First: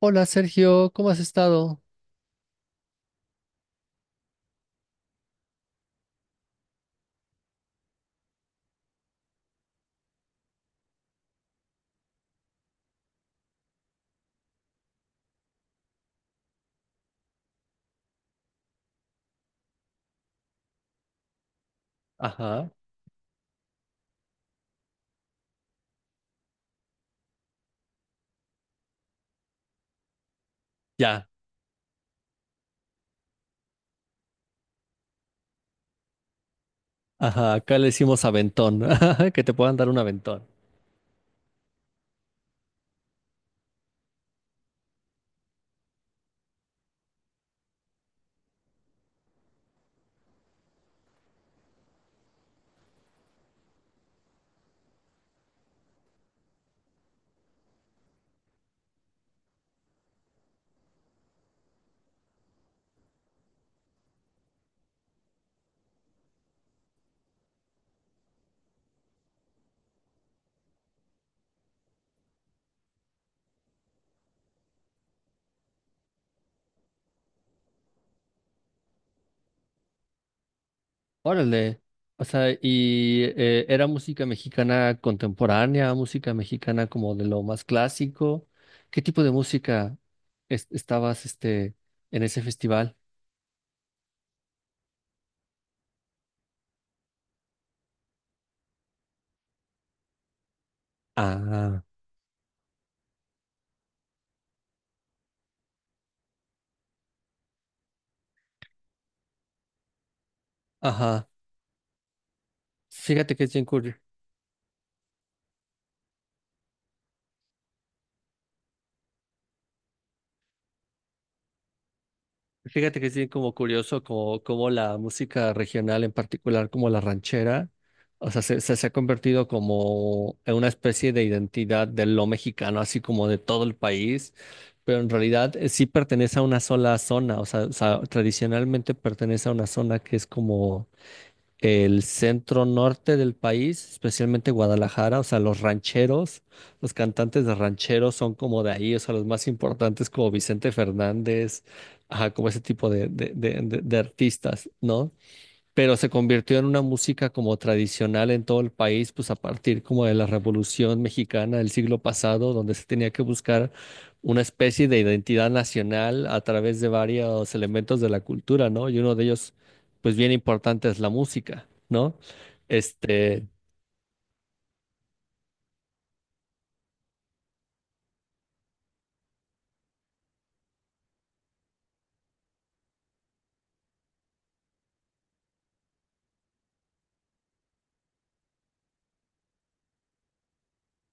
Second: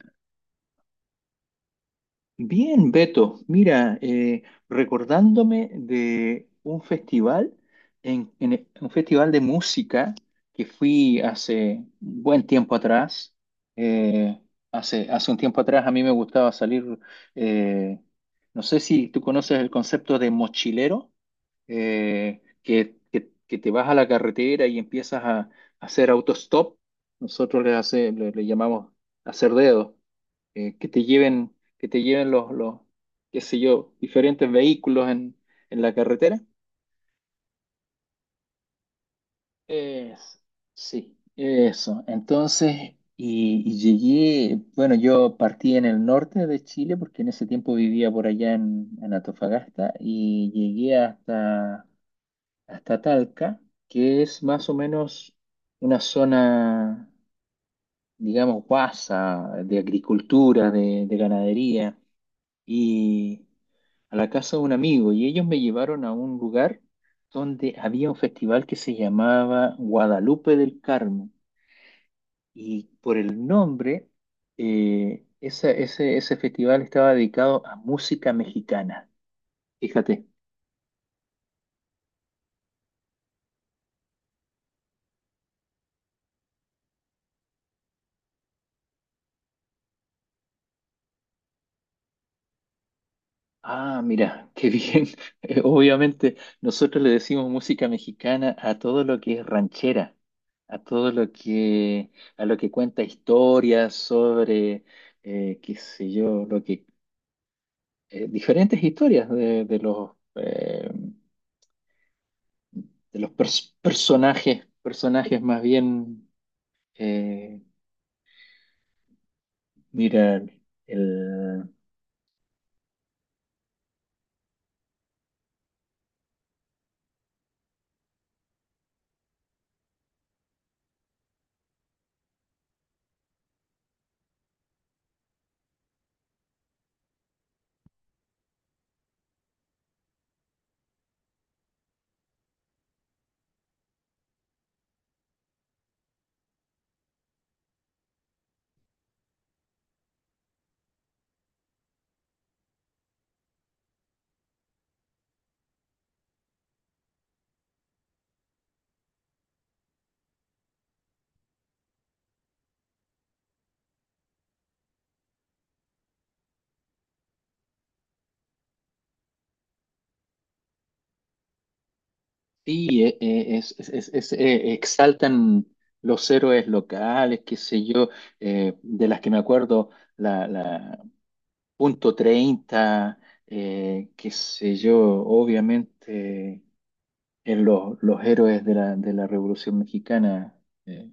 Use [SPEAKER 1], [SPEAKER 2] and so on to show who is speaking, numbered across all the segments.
[SPEAKER 1] Hola Sergio, ¿cómo has estado?
[SPEAKER 2] Bien, Beto, mira, recordándome de un festival, un festival de música que fui hace un buen tiempo atrás. eh, hace un tiempo atrás a mí me gustaba salir, eh, no sé si tú conoces el concepto de mochilero,
[SPEAKER 1] Ajá,
[SPEAKER 2] que te vas a la carretera y empiezas a hacer autostop. Nosotros le llamamos hacer dedo que te
[SPEAKER 1] ya.
[SPEAKER 2] lleven, que te lleven los, qué sé yo, diferentes vehículos en la carretera.
[SPEAKER 1] Ajá, acá le decimos aventón. Que te puedan dar un
[SPEAKER 2] Es-
[SPEAKER 1] aventón.
[SPEAKER 2] sí, eso. Entonces, y llegué, bueno, yo partí en el norte de Chile porque en ese tiempo vivía por allá en Antofagasta y llegué hasta, hasta Talca, que es más o menos una zona, digamos, guasa de agricultura, de ganadería. Y a la casa de un amigo y ellos me llevaron a un lugar donde había un festival que se llamaba Guadalupe del Carmen y por el nombre, ese festival estaba dedicado a música mexicana. Fíjate.
[SPEAKER 1] Órale. O sea, y era música mexicana contemporánea, música mexicana como de lo más clásico. ¿Qué tipo de música estabas en ese festival?
[SPEAKER 2] Ah, mira, qué bien. Obviamente nosotros le decimos música mexicana a todo lo que es ranchera, a todo lo
[SPEAKER 1] Ah,
[SPEAKER 2] a lo que cuenta historias sobre, qué sé yo, lo que, diferentes historias
[SPEAKER 1] ajá.
[SPEAKER 2] de los
[SPEAKER 1] Fíjate que es bien curioso.
[SPEAKER 2] personajes, personajes más bien, eh, mira, el,
[SPEAKER 1] Fíjate que es bien como curioso como, como la música regional, en particular como la ranchera, o sea, se ha convertido como en una especie de identidad de lo mexicano, así como de todo el país, pero en realidad sí pertenece a una sola zona, o sea, tradicionalmente pertenece a una zona que es como el centro norte del país, especialmente Guadalajara, o sea, los rancheros, los cantantes de rancheros son como de ahí, o sea, los más importantes como Vicente Fernández, ajá, como ese tipo de artistas, ¿no? Pero se convirtió en una música como tradicional en todo el país, pues a partir como de la Revolución Mexicana del siglo pasado, donde se tenía que buscar una especie de identidad nacional a través de varios elementos de la cultura, ¿no? Y uno de ellos, pues bien importante, es la música, ¿no?
[SPEAKER 2] sí,
[SPEAKER 1] Este,
[SPEAKER 2] exaltan los héroes locales, qué sé yo, de las que me acuerdo, la punto treinta, qué sé yo, obviamente, en los héroes de de la Revolución Mexicana. eh,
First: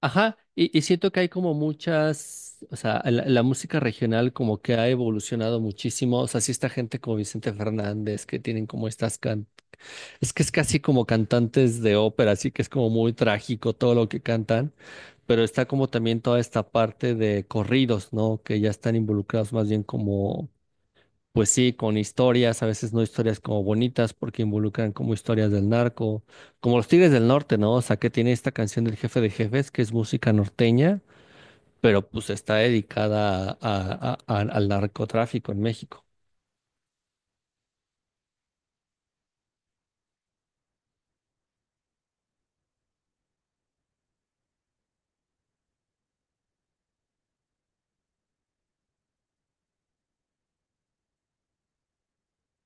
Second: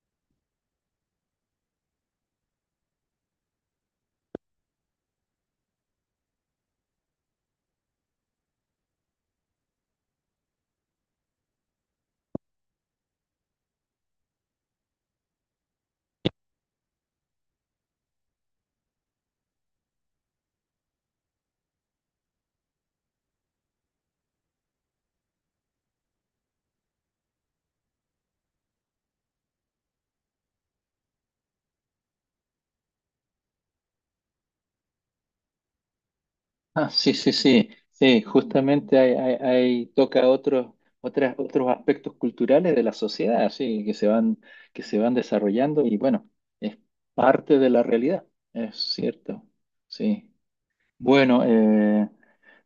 [SPEAKER 1] ajá, y siento que hay como muchas, o sea, la música regional como que ha evolucionado muchísimo, o sea, sí está gente como Vicente Fernández, que tienen como estas can. Es que es casi como cantantes de ópera, así que es como muy trágico todo lo que cantan, pero está como también toda esta parte de corridos, ¿no? Que ya están involucrados más bien como, pues sí, con historias, a veces no historias como bonitas, porque involucran como historias del narco, como los Tigres del Norte, ¿no? O sea, que tiene esta canción del Jefe de Jefes, que es música norteña, pero pues está dedicada al narcotráfico en México.
[SPEAKER 2] Ah, sí, sí, sí, sí, justamente toca otros, otros aspectos culturales de la sociedad, sí, que se van desarrollando y bueno, es parte de la realidad, es cierto, sí. Bueno,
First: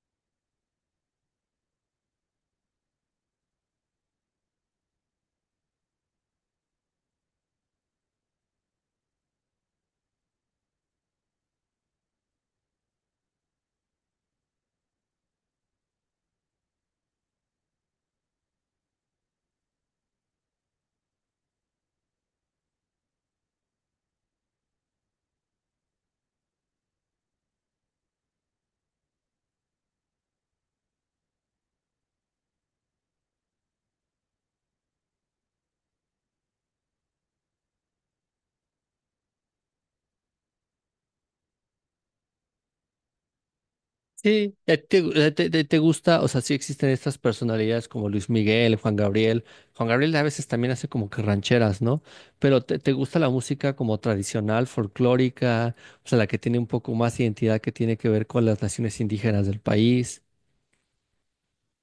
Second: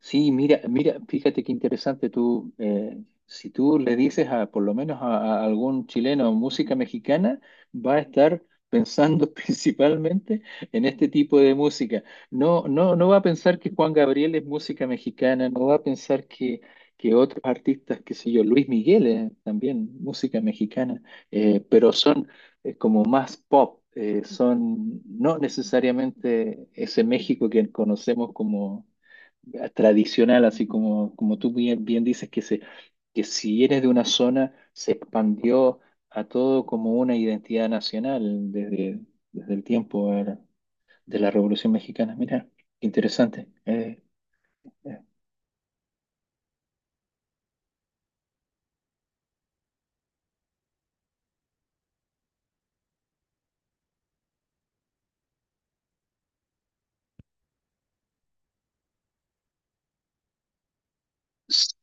[SPEAKER 2] sí, mira, mira, fíjate qué interesante tú, si tú le dices a, por lo menos a algún chileno música mexicana, va a estar pensando principalmente en este tipo de música. No, no, no va a pensar que Juan Gabriel es música mexicana, no va a pensar que otros artistas, qué sé yo, Luis Miguel es también música mexicana, pero son, como más pop, son no necesariamente ese México que conocemos como, tradicional, así como, como tú bien, bien dices, que, se, que si eres de una zona, se expandió a todo como una identidad nacional desde, desde el tiempo, de la Revolución Mexicana. Mira, qué interesante.
[SPEAKER 1] Sí, ¿a
[SPEAKER 2] Eh.
[SPEAKER 1] ti te gusta, o sea, sí existen estas personalidades como Luis Miguel, Juan Gabriel. Juan Gabriel a veces también hace como que rancheras, ¿no? Pero te gusta la música como tradicional, folclórica, o sea, la que tiene un poco más identidad que tiene que ver con las naciones indígenas del país.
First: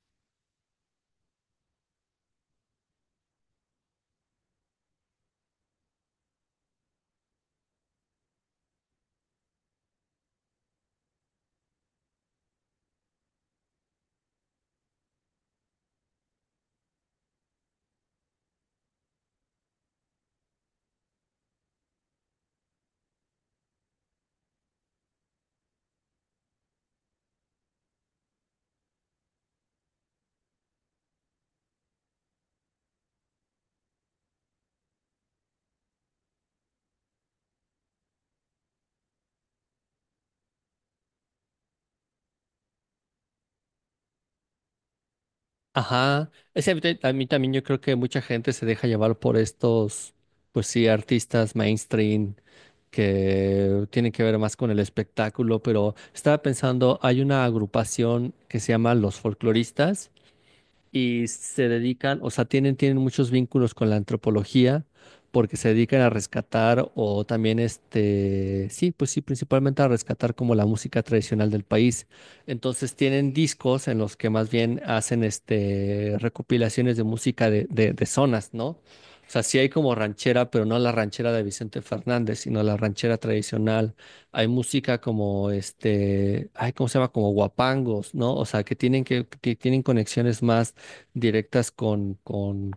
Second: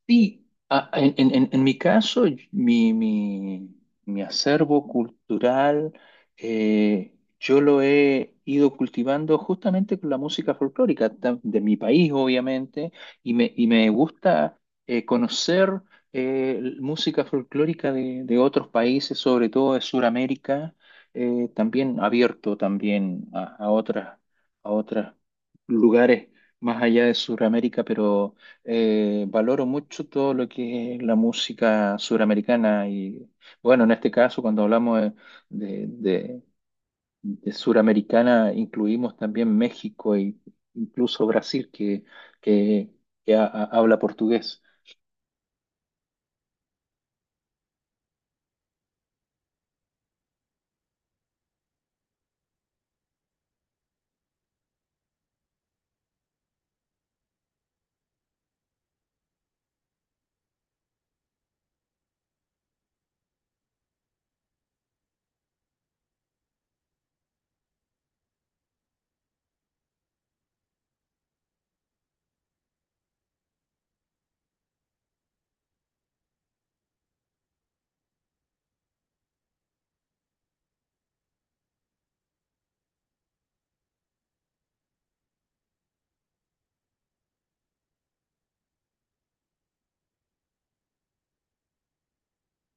[SPEAKER 2] Sí, ah, en mi caso, mi, mi- mi acervo cultural, yo lo he ido cultivando justamente con la música folclórica de mi país, obviamente, y me gusta, conocer, música folclórica de otros países, sobre todo de Sudamérica, también abierto también a otras, a otros lugares más allá de Sudamérica, pero valoro mucho todo lo que es la música suramericana y bueno, en este caso cuando hablamos de, de- de suramericana incluimos también México e incluso Brasil que, que habla portugués.
[SPEAKER 1] Ajá. Es, que a mí a mí también yo creo que mucha gente se deja llevar por estos, pues sí, artistas mainstream que tiene que ver más con el espectáculo, pero estaba pensando, hay una agrupación que se llama Los Folcloristas y se dedican, o sea, tienen, tienen muchos vínculos con la antropología porque se dedican a rescatar o también sí, pues sí, principalmente a rescatar como la música tradicional del país. Entonces tienen discos en los que más bien hacen este recopilaciones de música de zonas, ¿no? O sea, sí hay como ranchera, pero no la ranchera de Vicente Fernández, sino la ranchera tradicional. Hay música como este, ay, ¿cómo se llama? Como guapangos, ¿no? O sea, que tienen conexiones más directas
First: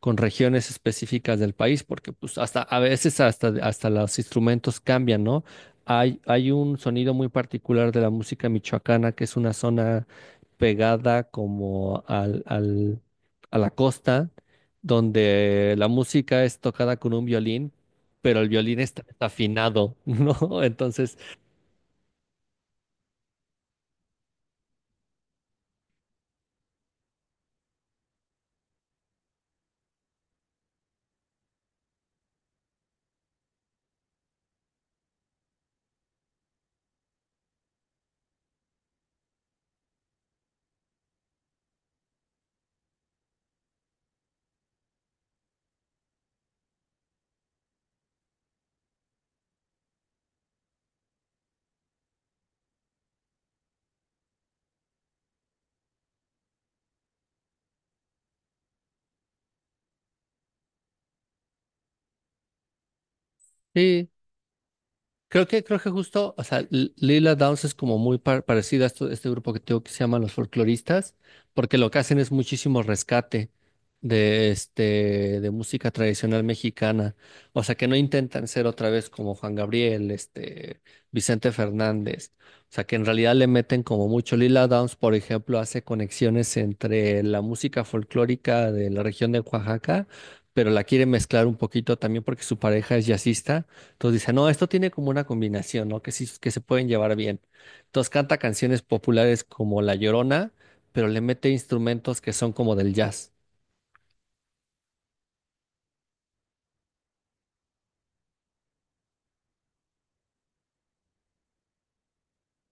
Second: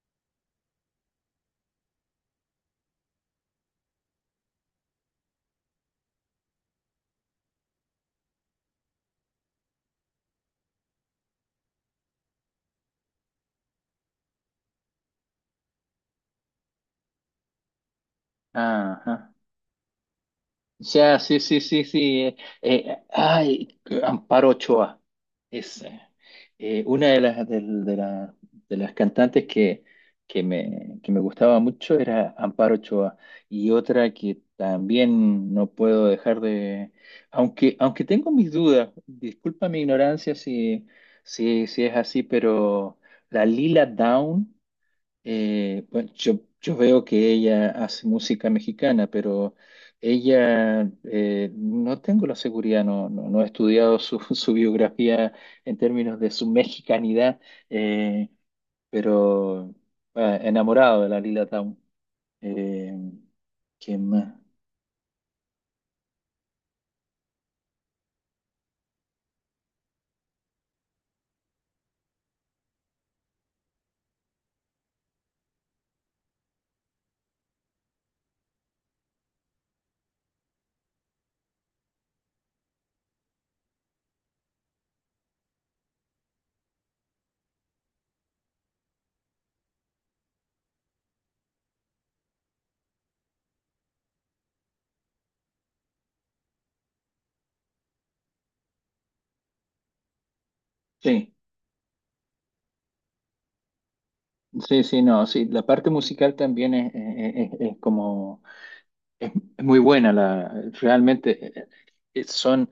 [SPEAKER 1] con regiones específicas del país, porque pues hasta a veces hasta los instrumentos cambian, ¿no? Hay un sonido muy particular de la música michoacana, que es una zona pegada como a la costa, donde la música es tocada con un violín, pero el violín está,
[SPEAKER 2] Ajá.
[SPEAKER 1] afinado, ¿no? Entonces,
[SPEAKER 2] Ya, sí, sí, sí, sí. eh, ay, Amparo Ochoa. Es, una de las, del- de, la- de las cantantes que me gustaba mucho era Amparo Ochoa. Y otra que también no puedo dejar de... Aunque, aunque tengo mis dudas, disculpa mi ignorancia si, si, si es así, pero la Lila Down. Bueno, yo veo que ella hace música mexicana, pero ella, no tengo la seguridad, no, no, no he estudiado su, su biografía en términos de su mexicanidad, eh, pero ah, enamorado de la Lila Town. Eh, ¿Quién
[SPEAKER 1] sí,
[SPEAKER 2] más?
[SPEAKER 1] creo que, creo que justo, o sea, Lila Downs es como muy parecida a este grupo que tengo que se llama los folcloristas, porque lo que hacen es muchísimo rescate de, este, de música tradicional mexicana. O sea, que no intentan ser otra vez como Juan Gabriel, este, Vicente Fernández. O sea, que en realidad le meten como mucho. Lila Downs, por ejemplo, hace conexiones entre la música folclórica de la región de Oaxaca, pero la quiere mezclar un poquito también porque su pareja es jazzista. Entonces dice, no, esto tiene como una combinación, ¿no? Que sí, que se pueden llevar bien. Entonces canta canciones populares como La Llorona, pero le
[SPEAKER 2] Sí,
[SPEAKER 1] mete instrumentos que son como del jazz.
[SPEAKER 2] sí, sí, no, sí, la parte musical también es, es como, es, es muy buena, la, realmente, son...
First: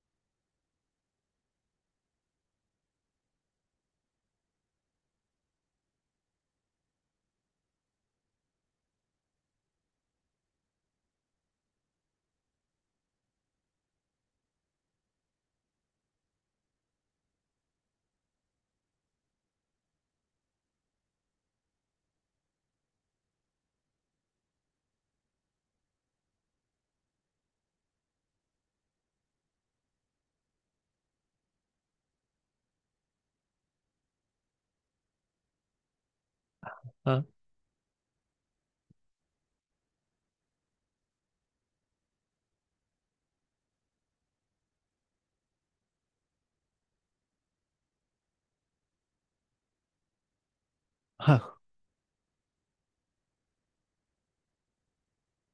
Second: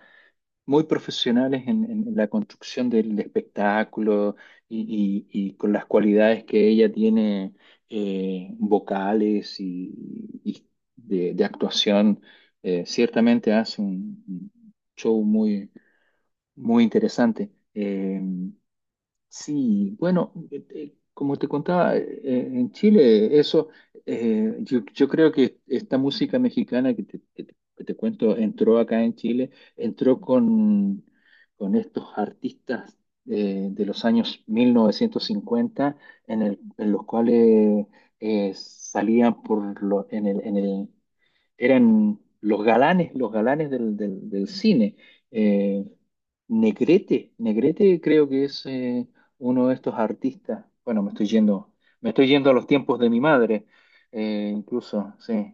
[SPEAKER 2] muy profesionales en la construcción del espectáculo y, y con las cualidades que ella tiene, vocales y de actuación, ciertamente hace un show muy, muy interesante. Sí, bueno, como te contaba, en Chile eso, yo, yo creo que esta música mexicana que te cuento entró acá en Chile, entró con estos artistas, de los años 1950, en los
[SPEAKER 1] Ah,
[SPEAKER 2] cuales, salían en en el, eran los galanes del cine. Eh, Negrete, Negrete creo que es, uno de estos artistas. Bueno,
[SPEAKER 1] ajá.
[SPEAKER 2] me estoy yendo a los tiempos de mi madre, incluso, sí.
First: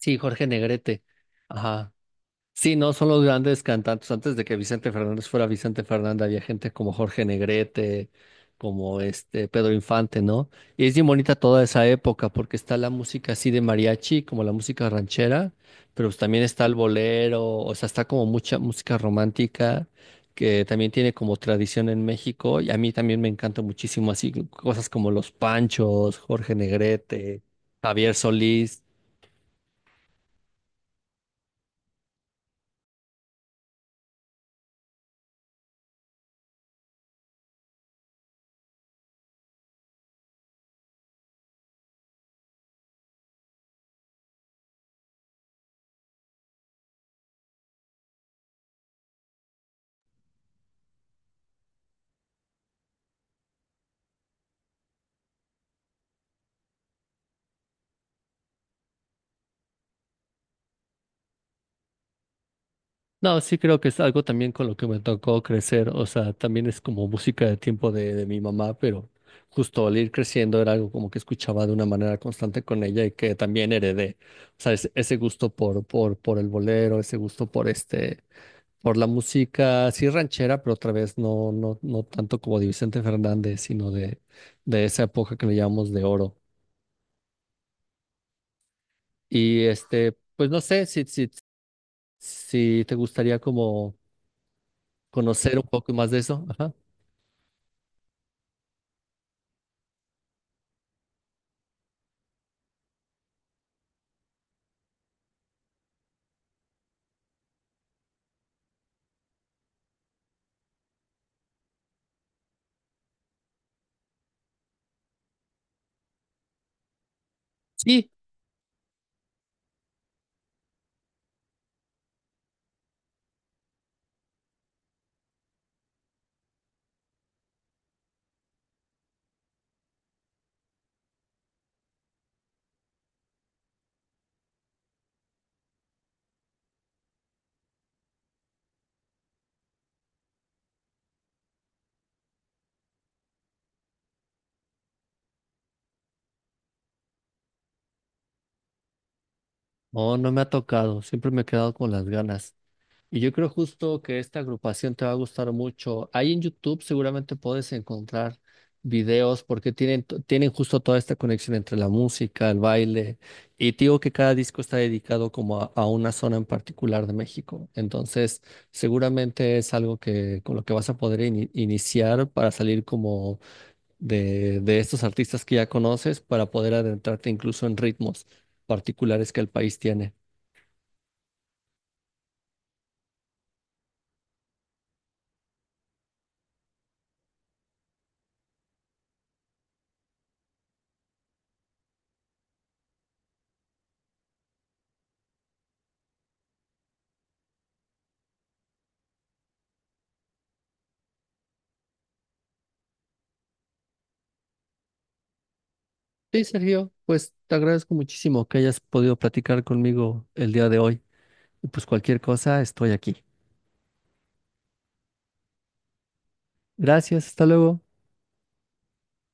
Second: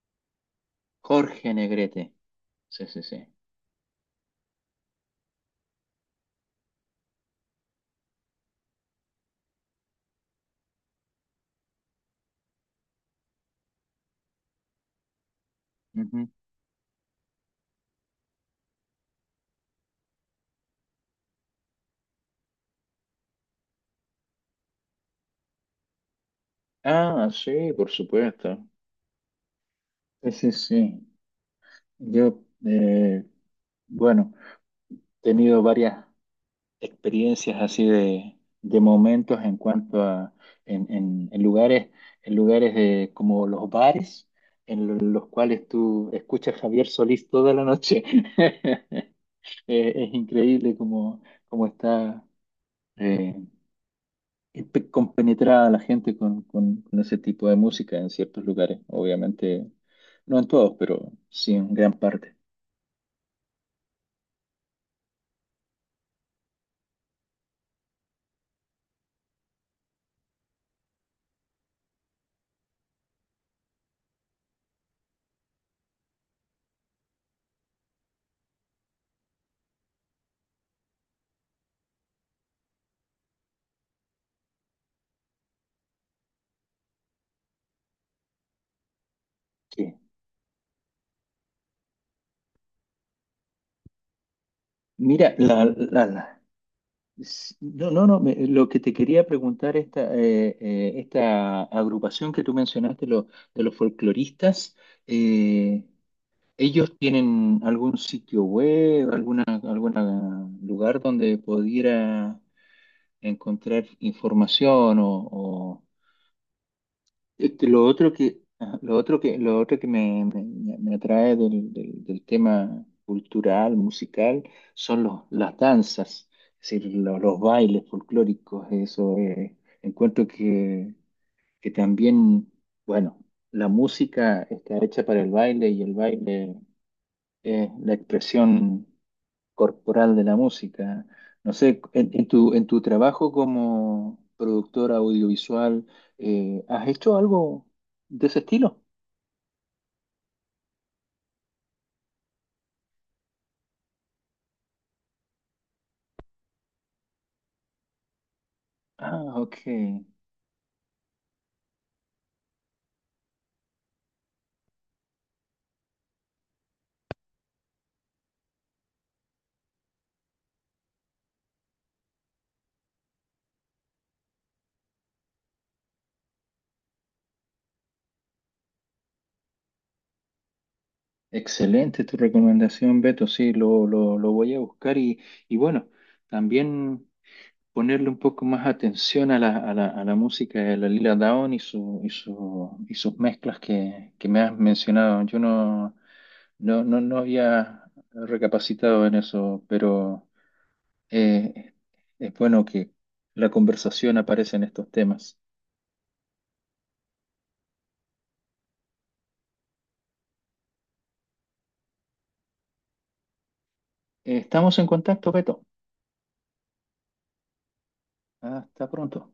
[SPEAKER 1] Sí, Jorge Negrete.
[SPEAKER 2] Jorge
[SPEAKER 1] Ajá.
[SPEAKER 2] Negrete.
[SPEAKER 1] Sí,
[SPEAKER 2] Sí,
[SPEAKER 1] no
[SPEAKER 2] sí,
[SPEAKER 1] son los
[SPEAKER 2] sí.
[SPEAKER 1] grandes cantantes. Antes de que Vicente Fernández fuera Vicente Fernández, había gente como Jorge Negrete, como este Pedro Infante, ¿no? Y es bien bonita toda esa época porque está la música así de mariachi, como la música ranchera, pero pues
[SPEAKER 2] Ujú.
[SPEAKER 1] también está el bolero, o sea, está como mucha música romántica que también tiene como tradición en México y a mí también me encanta muchísimo así cosas como Los Panchos, Jorge
[SPEAKER 2] Ah,
[SPEAKER 1] Negrete,
[SPEAKER 2] sí, por
[SPEAKER 1] Javier
[SPEAKER 2] supuesto.
[SPEAKER 1] Solís.
[SPEAKER 2] Sí, sí, sí. Yo, bueno, he tenido varias experiencias así de momentos en cuanto a en, en- en lugares, en lugares de, como los bares, los cuales tú escuchas a Javier Solís toda la noche. Es increíble cómo, cómo está, eh, compenetrada la gente con, con ese tipo de música en ciertos lugares. Obviamente, no en todos, pero sí en gran parte.
[SPEAKER 1] No, sí creo que es algo también con lo que me tocó crecer, o sea, también es como música de tiempo de mi mamá, pero justo al ir creciendo era algo como que escuchaba de una manera constante con ella y que también heredé, o sea, ese gusto por el bolero, ese gusto por este, por la música, sí ranchera, pero otra vez no tanto como de Vicente Fernández, sino de esa época que le llamamos de oro. Y
[SPEAKER 2] Sí.
[SPEAKER 1] este, pues no sé si te gustaría como
[SPEAKER 2] Mira,
[SPEAKER 1] conocer un poco más de eso. Ajá.
[SPEAKER 2] No, no, no, lo que te quería preguntar, esta, esta agrupación que tú mencionaste, de los folcloristas, eh, ¿ellos tienen algún sitio web, alguna, algún lugar donde pudiera encontrar información o, este, lo
[SPEAKER 1] Sí.
[SPEAKER 2] otro que, ajá, lo otro que me, me atrae del tema cultural, musical, son los, las danzas, es decir, los bailes folclóricos, eso, encuentro que también, bueno, la música está hecha para el baile y el baile es la expresión corporal de la música. No sé, en tu trabajo como productora audiovisual, ¿has hecho algo de ese estilo?
[SPEAKER 1] No, no me ha tocado. Siempre me he quedado con las ganas. Y yo creo justo que esta agrupación te va a gustar mucho. Ahí en YouTube seguramente puedes encontrar
[SPEAKER 2] Ah,
[SPEAKER 1] videos
[SPEAKER 2] ok.
[SPEAKER 1] porque tienen, tienen justo toda esta conexión entre la música, el baile. Y te digo que cada disco está dedicado como a una zona en particular de México. Entonces, seguramente es algo que con lo que vas a poder iniciar para salir como de estos artistas que ya conoces, para poder adentrarte incluso en ritmos particulares que el país tiene.
[SPEAKER 2] Excelente tu recomendación, Beto. Sí, lo voy a buscar y bueno, también ponerle un poco más atención a la, a la, a la música de la Lila Downs y, su, y, su, y sus mezclas que me has mencionado. Yo no, no, no, no había recapacitado en eso, pero... Eh, es bueno que la conversación aparece en estos temas.
[SPEAKER 1] Sí, Sergio, pues te agradezco muchísimo que hayas podido platicar conmigo el día de hoy. Y pues cualquier cosa, estoy aquí.
[SPEAKER 2] Estamos en contacto, Beto.
[SPEAKER 1] Gracias, hasta luego.
[SPEAKER 2] Hasta pronto.